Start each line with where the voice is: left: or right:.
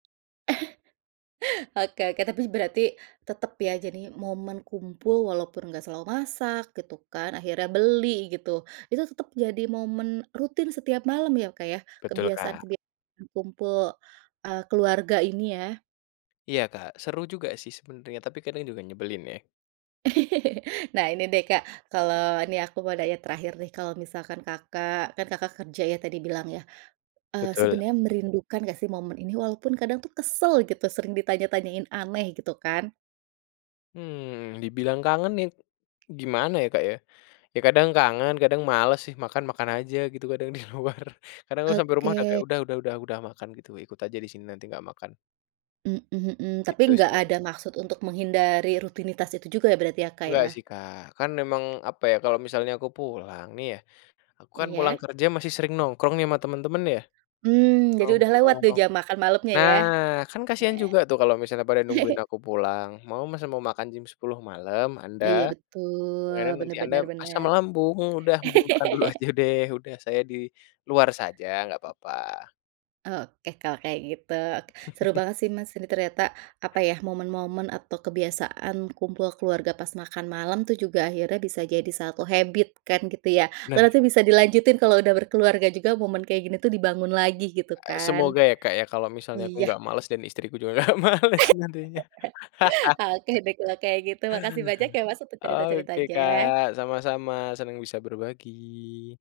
right: Oke oke, tapi, berarti tetep ya, jadi momen kumpul, walaupun nggak selalu masak, gitu kan, akhirnya beli, gitu. Itu tetep jadi momen rutin setiap malam, ya, Kak, ya,
left: Betul,
right: kebiasaan
left: Kak.
right: kebia kumpul, eee, keluarga ini, ya?
left: Iya, Kak, seru juga sih sebenernya, tapi kadang juga nyebelin, ya.
right: Nah, ini deh Kak, kalau nih, aku mau nanya terakhir, nih. Kalau misalkan Kakak kan Kakak kerja ya, tadi bilang ya, eee,
left: Betul.
right: sebenarnya merindukan nggak sih momen ini? Walaupun kadang tuh kesel gitu, sering ditanya tanyain aneh, gitu kan?
left: Mmm, dibilang kangen nih gimana ya, Kak, ya. Ya, kadang kangen, kadang males sih, makan, makan aja gitu kadang di luar. Kadang aku sampai rumah udah
right: Oke.
left: kayak, "Udah udah udah udah makan," gitu, ikut aja di sini, nanti nggak makan.
right: Mhm mhm. Tapi
left: Gitu sih
right: nggak
left: aku.
right: ada maksud untuk menghindari rutinitas itu juga ya, berarti ya, Kak,
left: Enggak
right: ya?
left: sih, Kak, kan memang, apa ya, kalau misalnya aku pulang nih ya, aku kan pulang
right: Iya.
left: kerja masih sering nongkrong nih, sama temen-temen, ya.
right: Mmm, jadi udah lewat
left: Nongkrong.
right: deh, jam makan malemnya,
left: Nah,
right: ya.
left: kan kasihan juga tuh kalau misalnya pada nungguin aku pulang. Mau masa mau makan jam 10:00 malam, anda?
right: Iya, betul,
left: Ya, kan,
right: bener
left: nanti anda
right: bener
left: asam
right: bener.
left: lambung, udah mendingan makan dulu aja deh, udah saya di luar saja, nggak papa.
right: Oke, kalau kayak gitu, seru banget sih, Mas, ini ternyata, apa ya, momen-momen atau kebiasaan kumpul keluarga pas makan malam tuh juga akhirnya bisa jadi 1 habit kan, gitu ya.
left: Bener.
right: Berarti bisa dilanjutin kalau udah berkeluarga juga, momen kayak gini tuh dibangun lagi, gitu
left: E
right: kan.
left: semoga ya, Kak, ya, kalau misalnya aku
right: Iya.
left: nggak males dan istriku juga nggak males nantinya.
right: Oke deh, kalau kayak gitu, makasih banyak ya, Mas, untuk
left: Oke,
right: cerita-ceritanya.
left: Kak, sama-sama, senang bisa berbagi.